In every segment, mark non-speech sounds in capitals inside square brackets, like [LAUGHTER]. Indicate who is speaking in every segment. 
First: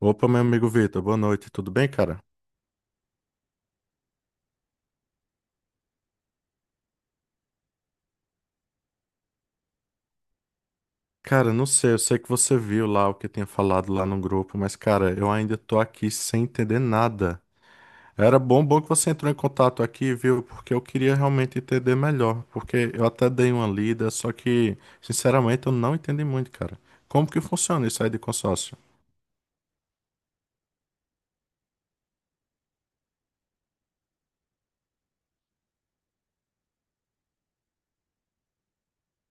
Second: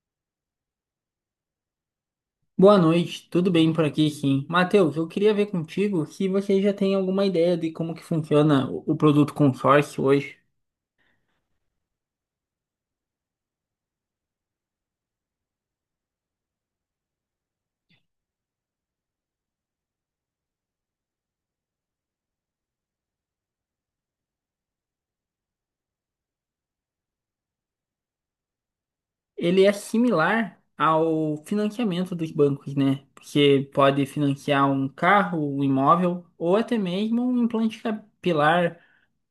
Speaker 1: Opa, meu amigo Vitor, boa noite, tudo bem, cara?
Speaker 2: Boa noite, tudo bem por aqui, sim. Matheus, eu queria ver contigo se você já tem alguma ideia de como que funciona o produto consórcio hoje.
Speaker 1: Cara, não sei, eu sei que você viu lá o que eu tinha falado lá no grupo, mas, cara, eu ainda tô aqui sem entender nada. Era bom que você entrou em contato aqui, viu? Porque eu queria realmente entender melhor, porque eu até dei uma lida, só que, sinceramente, eu não entendi muito, cara. Como que funciona isso aí de consórcio?
Speaker 2: Ele é similar ao financiamento dos bancos, né? Você pode financiar um carro, um imóvel ou até mesmo um implante capilar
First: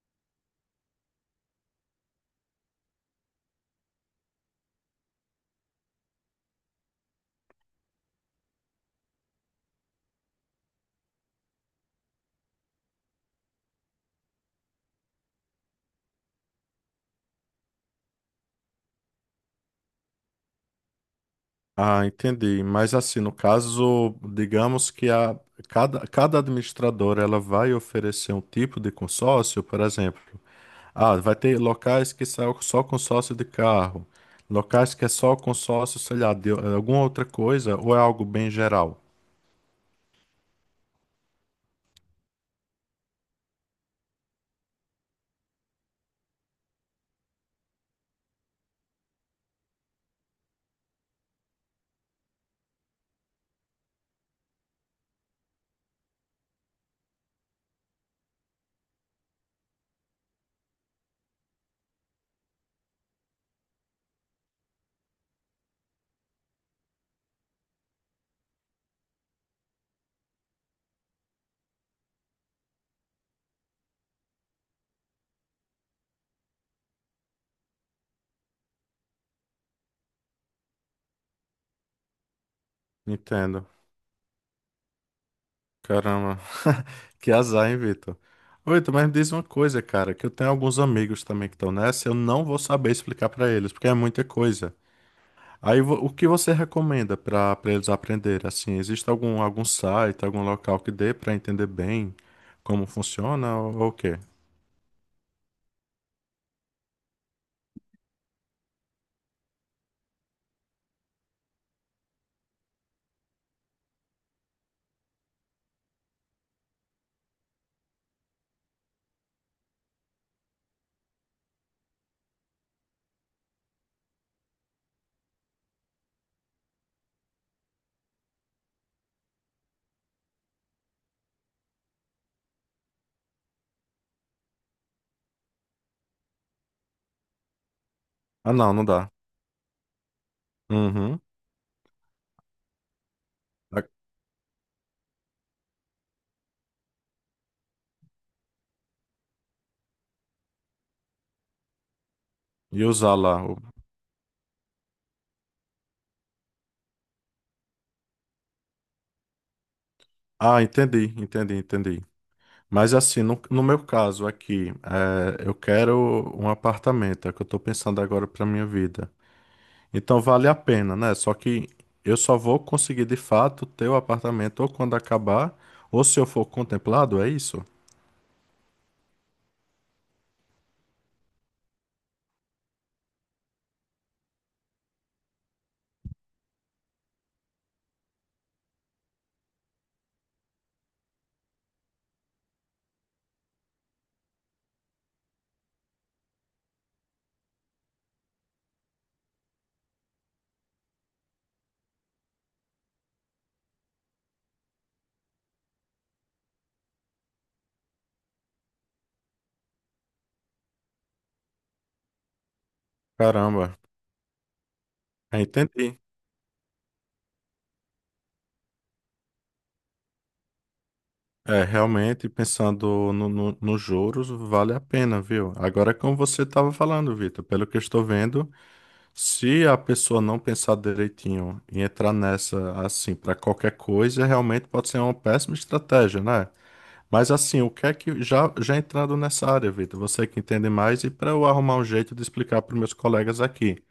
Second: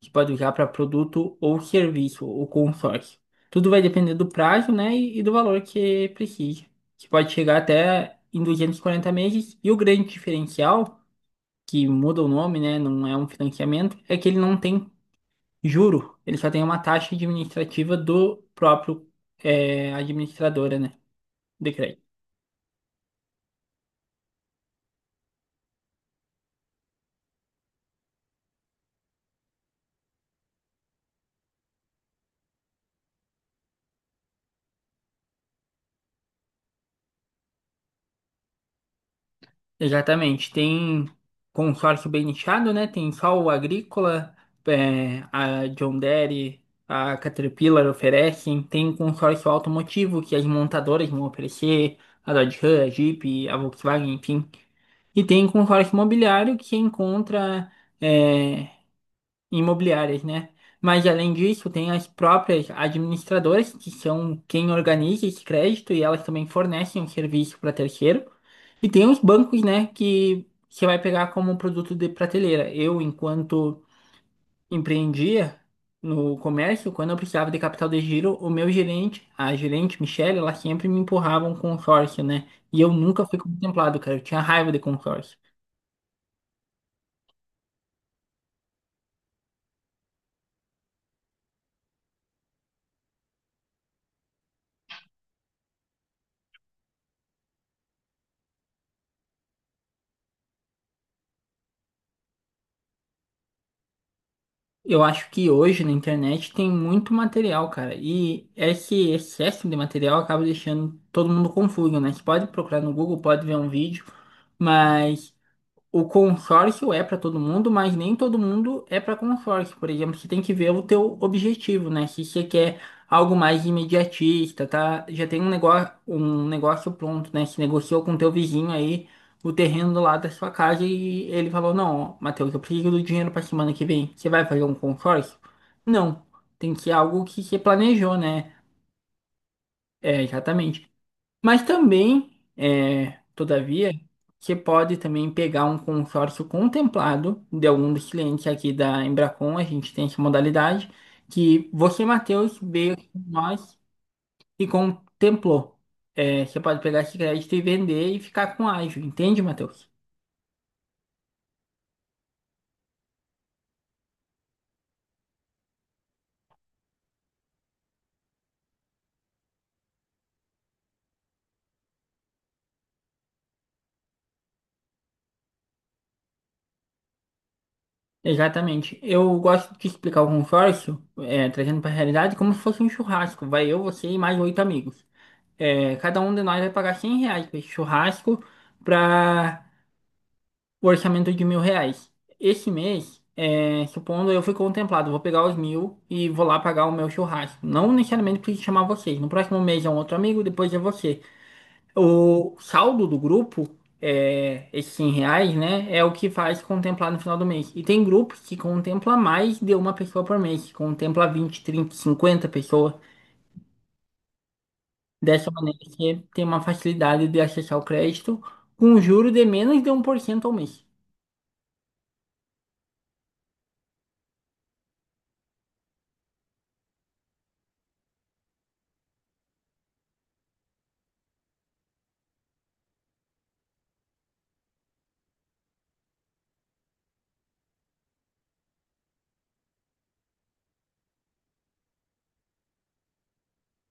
Speaker 2: que pode usar para produto ou serviço, o consórcio. Tudo vai depender do prazo, né, e do valor que precisa. Que pode chegar até em 240 meses e o grande diferencial que muda o nome, né? Não é um financiamento, é que ele não tem juro, ele só tem uma taxa administrativa do próprio, administradora, né? De crédito.
Speaker 1: Ah, entendi. Mas assim, no caso, digamos que a, cada administradora ela vai oferecer um tipo de consórcio, por exemplo. Ah, vai ter locais que são só com sócio de carro, locais que é só com sócio, sei lá, de alguma outra coisa, ou é algo bem geral?
Speaker 2: Exatamente. Tem consórcio bem nichado, né? Tem só o Agrícola, a John Deere, a Caterpillar oferecem. Tem consórcio automotivo que as montadoras vão oferecer, a Dodge Ram, a Jeep, a Volkswagen, enfim. E tem consórcio imobiliário que encontra, é, imobiliárias, né? Mas além disso, tem as próprias administradoras, que são quem organiza esse crédito e elas também fornecem um serviço para terceiro. E tem os bancos, né, que você vai pegar como produto de prateleira. Eu, enquanto empreendia no comércio, quando eu precisava de capital de giro, o meu gerente, a gerente Michelle, ela sempre me empurrava um consórcio, né? E eu nunca fui
Speaker 1: Entendo.
Speaker 2: contemplado, cara. Eu tinha raiva de consórcio.
Speaker 1: Caramba. [LAUGHS] Que azar, hein, Vitor? Ô, Vitor, mas me diz uma coisa, cara, que eu tenho alguns amigos também que estão nessa, eu não vou saber explicar pra eles, porque é muita coisa. Aí, o que você recomenda pra para eles aprenderem? Assim, existe algum, algum site, algum local que dê pra entender bem como funciona ou o quê?
Speaker 2: Eu acho que hoje na internet tem muito material, cara. E esse excesso de material acaba deixando todo mundo confuso, né? Você pode procurar no Google, pode ver um vídeo, mas. O consórcio é para todo mundo, mas nem todo mundo é para consórcio. Por exemplo, você tem que ver o teu objetivo, né? Se você quer algo mais imediatista, tá? Já tem um negócio pronto, né? Se negociou com o teu vizinho aí o terreno do lado da sua casa e ele falou: "Não, Matheus, eu preciso do dinheiro para semana que vem. Você vai fazer um consórcio?" Não, tem que ser algo que você planejou, né?
Speaker 1: Ah, não, não dá.
Speaker 2: É, exatamente.
Speaker 1: Uhum.
Speaker 2: Mas também, todavia, você pode também pegar um consórcio contemplado de algum dos clientes aqui da Embracon, a gente tem essa modalidade, que você, Matheus,
Speaker 1: E
Speaker 2: veio aqui
Speaker 1: usar
Speaker 2: com
Speaker 1: lá.
Speaker 2: nós e contemplou. É, você pode pegar esse crédito e vender e ficar com ágio, entende, Matheus?
Speaker 1: Ah, entendi, entendi, entendi. Mas assim, no meu caso aqui, é, eu quero um apartamento, é o que eu tô pensando agora pra minha vida. Então vale a pena, né? Só que eu só vou conseguir de fato ter o apartamento ou quando acabar, ou se eu for contemplado, é isso?
Speaker 2: Exatamente. Eu gosto de explicar o consórcio, trazendo para a realidade, como se fosse um churrasco. Vai eu, você e mais oito amigos. Cada um de nós vai pagar R$ 100 para esse churrasco, para o orçamento de R$ 1.000. Esse mês, supondo eu fui contemplado, vou pegar os mil e vou lá pagar o meu churrasco. Não necessariamente preciso chamar vocês. No próximo mês é um outro amigo, depois é você. O saldo do grupo, esses R$ 100, né, é o que faz contemplar no final do mês. E tem grupos que contempla mais de uma pessoa por mês, que contempla 20, 30, 50 pessoas.
Speaker 1: Caramba, é,
Speaker 2: Dessa maneira,
Speaker 1: entendi.
Speaker 2: você tem uma facilidade de acessar o crédito com um juro de menos de 1% ao mês.
Speaker 1: É, realmente, pensando nos juros, vale a pena, viu? Agora, é como você estava falando, Vitor, pelo que eu estou vendo. Se a pessoa não pensar direitinho e entrar nessa assim para qualquer coisa, realmente pode ser uma péssima estratégia, né? Mas assim, o que é que já entrando nessa área, Vitor, você que entende mais e para eu arrumar um jeito de explicar para meus colegas aqui,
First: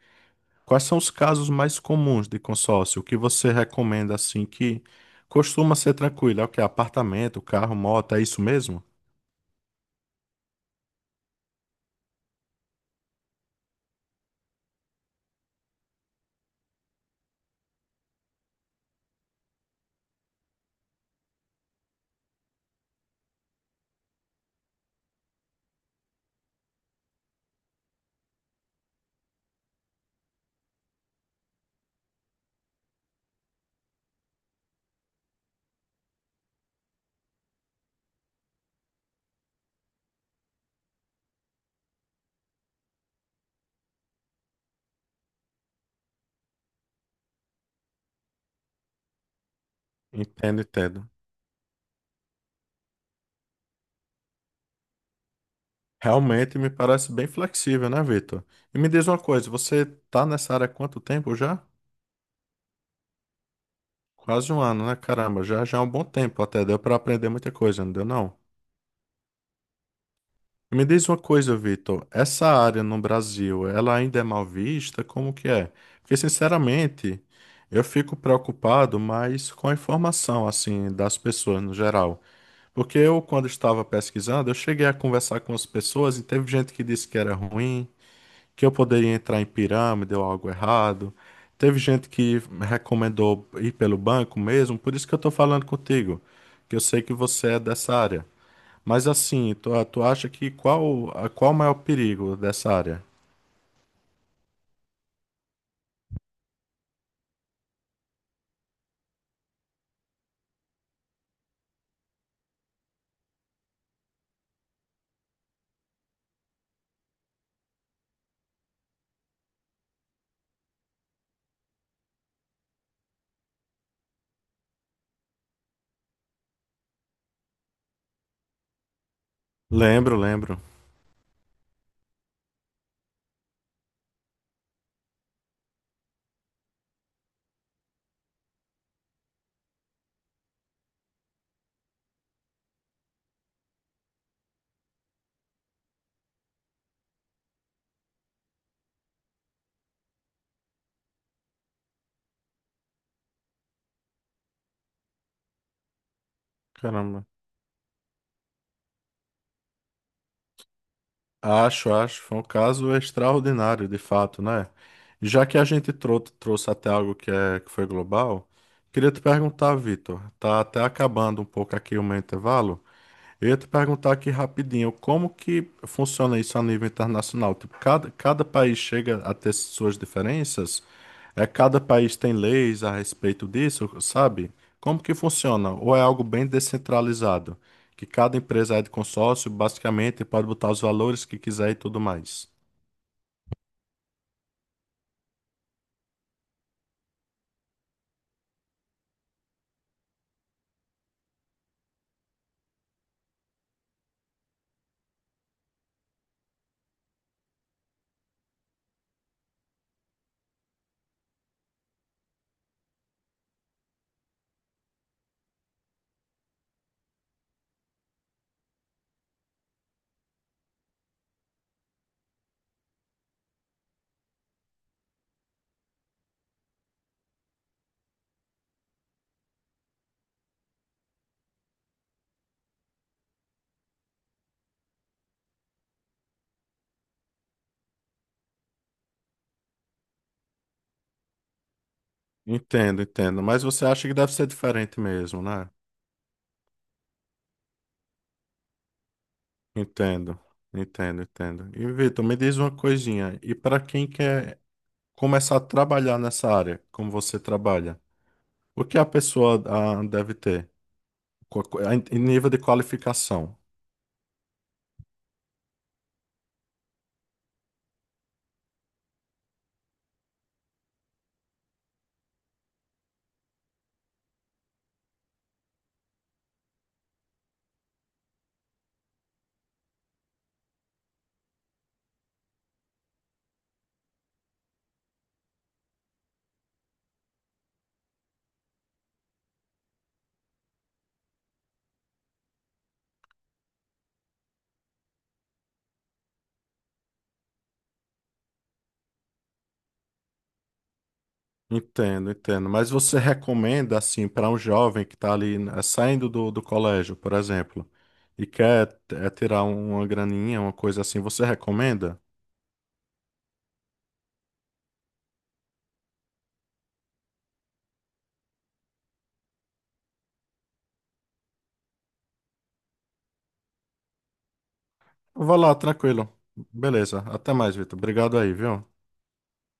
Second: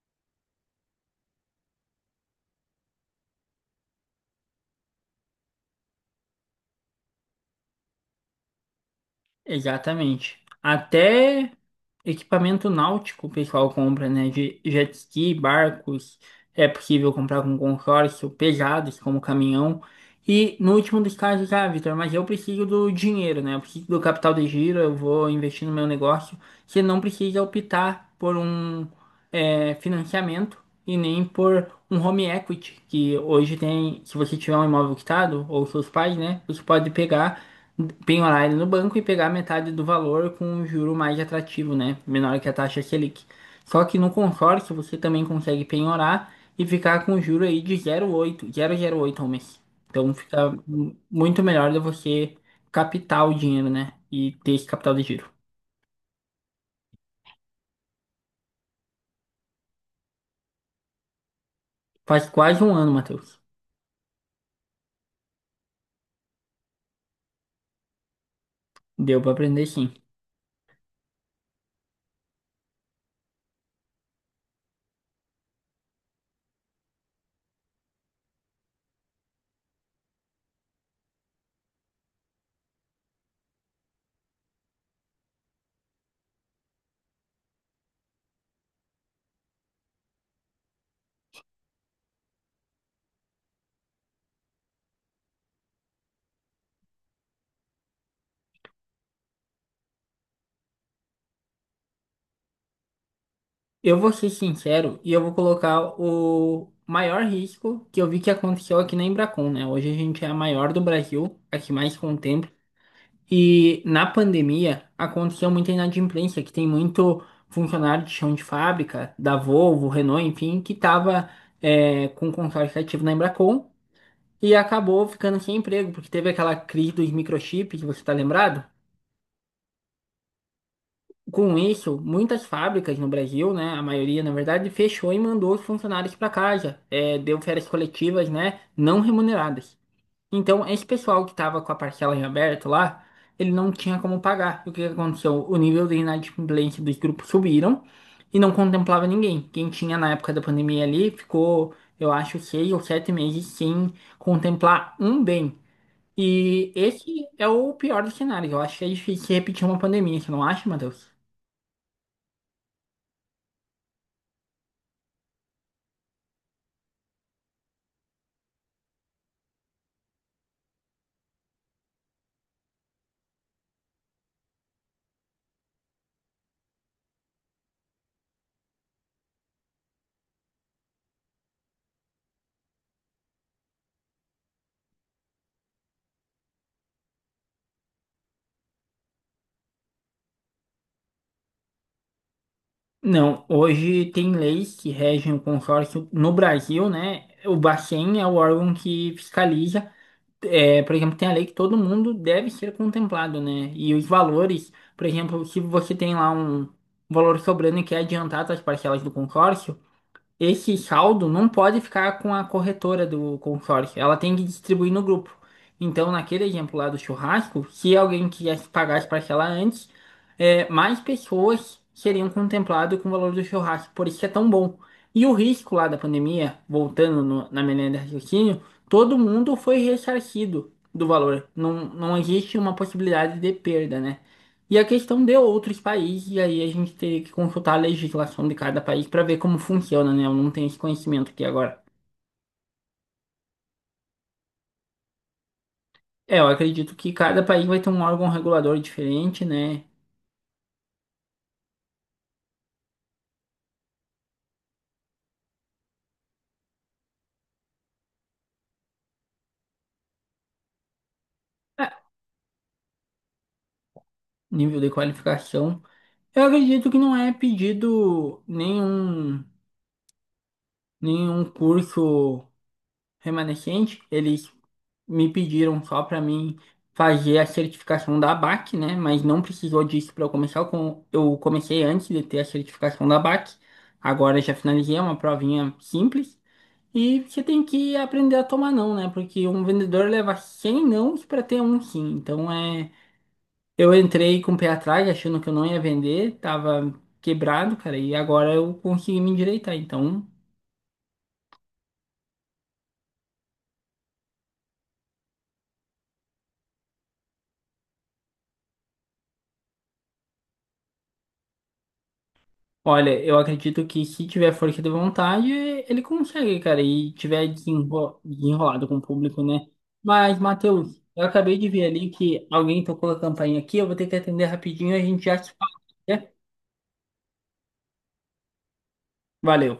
Speaker 1: quais são os casos mais comuns de consórcio? O que você recomenda assim que costuma ser tranquilo? É o que apartamento, carro, moto, é isso mesmo?
Speaker 2: Exatamente. Até equipamento náutico o pessoal compra, né? De jet ski, barcos, é possível comprar com consórcio, pesados como caminhão. E no último dos casos, ah, Vitor, mas eu preciso do dinheiro, né? Eu preciso do capital de giro, eu vou investir no meu negócio. Você não precisa optar por um, financiamento e nem por um home equity, que hoje tem, se você tiver um imóvel quitado, ou seus pais, né? Você pode pegar penhorar ele no banco e pegar metade do valor com um juro mais atrativo, né? Menor que a taxa Selic. Só que no consórcio você também consegue penhorar e ficar com um juro aí de zero zero oito, 0,08 ao mês. Então fica
Speaker 1: Entendo, entendo.
Speaker 2: muito melhor de você captar o dinheiro, né? E ter esse capital de giro.
Speaker 1: Realmente me parece bem flexível, né, Vitor? E me diz uma coisa, você tá nessa área há quanto tempo já?
Speaker 2: Faz quase um ano, Matheus.
Speaker 1: Quase um ano, né? Caramba, já é um bom tempo até, deu para aprender muita coisa, não deu não?
Speaker 2: Deu para aprender sim.
Speaker 1: E me diz uma coisa, Vitor, essa área no Brasil, ela ainda é mal vista? Como que é? Porque, sinceramente, eu fico preocupado mais com a informação, assim, das pessoas no geral. Porque eu, quando estava pesquisando, eu cheguei a conversar com as pessoas e teve gente que disse que era ruim, que eu poderia entrar em pirâmide ou algo errado. Teve gente que recomendou ir pelo banco mesmo, por isso que eu estou falando contigo, que eu sei que você é dessa área. Mas assim, tu acha que qual, qual o maior perigo dessa área?
Speaker 2: Eu vou ser sincero e eu vou colocar o maior risco que eu vi que aconteceu aqui na Embracon, né? Hoje a gente é a maior do Brasil, a que mais contém. E na pandemia aconteceu muita inadimplência, que tem muito funcionário de chão de fábrica, da Volvo, Renault, enfim, que estava com consórcio ativo na Embracon e acabou ficando sem emprego, porque teve aquela crise dos microchips, você está lembrado?
Speaker 1: Lembro, lembro.
Speaker 2: Com isso, muitas fábricas no Brasil, né, a maioria na verdade, fechou e mandou os funcionários para casa. É, deu férias coletivas, né, não remuneradas. Então, esse pessoal que tava com a parcela em aberto lá, ele não tinha como pagar. E o que que aconteceu? O nível de inadimplência dos grupos subiram e não contemplava ninguém. Quem tinha na época da pandemia ali ficou, eu acho, 6 ou 7 meses sem contemplar um bem. E
Speaker 1: Caramba.
Speaker 2: esse é o pior dos cenários. Eu acho que é difícil repetir uma pandemia, você não acha, Matheus?
Speaker 1: Acho, acho. Foi um caso extraordinário, de fato, né? Já que a gente trouxe até algo que, é, que foi global, queria te perguntar, Vitor, tá até acabando um pouco aqui o meu intervalo. Eu ia te perguntar aqui rapidinho, como que funciona isso a nível internacional? Tipo, cada país chega a ter suas diferenças? É, cada país tem leis a respeito disso, sabe? Como que funciona? Ou é algo bem descentralizado? Que cada empresa é de consórcio, basicamente, pode botar os valores que quiser e tudo mais.
Speaker 2: Não, hoje tem leis que regem o consórcio no Brasil, né? O Bacen é o órgão que fiscaliza. É, por exemplo, tem a lei que todo mundo deve ser contemplado, né? E os valores, por exemplo, se você tem lá um valor sobrando e quer adiantar as parcelas do consórcio, esse saldo não pode ficar com a corretora do consórcio, ela tem que distribuir no grupo. Então, naquele exemplo lá do churrasco, se alguém quisesse pagar as parcelas antes, mais pessoas seriam contempladas com o valor do churrasco, por isso que é tão bom. E o risco lá da pandemia, voltando na menina de raciocínio, todo mundo foi ressarcido do valor. Não, não existe uma possibilidade de perda, né? E a questão de outros países, e aí a gente teria que consultar a legislação de cada país para ver como funciona, né? Eu não tenho esse conhecimento aqui agora.
Speaker 1: Entendo, entendo. Mas você acha que deve ser diferente mesmo, né?
Speaker 2: É, eu acredito que cada país vai ter um órgão regulador diferente, né?
Speaker 1: Entendo, entendo, entendo. E Vitor, me diz uma coisinha. E para quem quer começar a trabalhar nessa área, como você trabalha, o que a pessoa deve ter
Speaker 2: É,
Speaker 1: em nível de qualificação?
Speaker 2: Nível de qualificação. Eu acredito que não é pedido nenhum curso remanescente. Eles me pediram só para mim fazer a certificação da ABAC, né? Mas não precisou disso para eu começar. Eu comecei antes de ter a certificação da ABAC. Agora eu já finalizei é uma provinha simples. E você tem que aprender a tomar não, né? Porque um vendedor leva 100 nãos para ter um sim. Então é. Eu entrei com o pé atrás, achando que eu não ia vender, tava quebrado, cara, e agora eu consegui me endireitar. Então.
Speaker 1: Entendo, entendo. Mas você recomenda, assim, para um jovem que está ali né, saindo do colégio, por exemplo, e quer tirar uma graninha, uma coisa assim, você recomenda?
Speaker 2: Olha, eu acredito que se tiver força de vontade, ele consegue, cara, e tiver desenrolado com o público, né? Mas, Matheus, eu acabei de ver ali que alguém tocou a campainha aqui, eu vou ter que atender rapidinho, a gente já se
Speaker 1: Vá
Speaker 2: fala,
Speaker 1: lá,
Speaker 2: né?
Speaker 1: tranquilo. Beleza. Até mais, Vitor. Obrigado aí, viu?
Speaker 2: Valeu.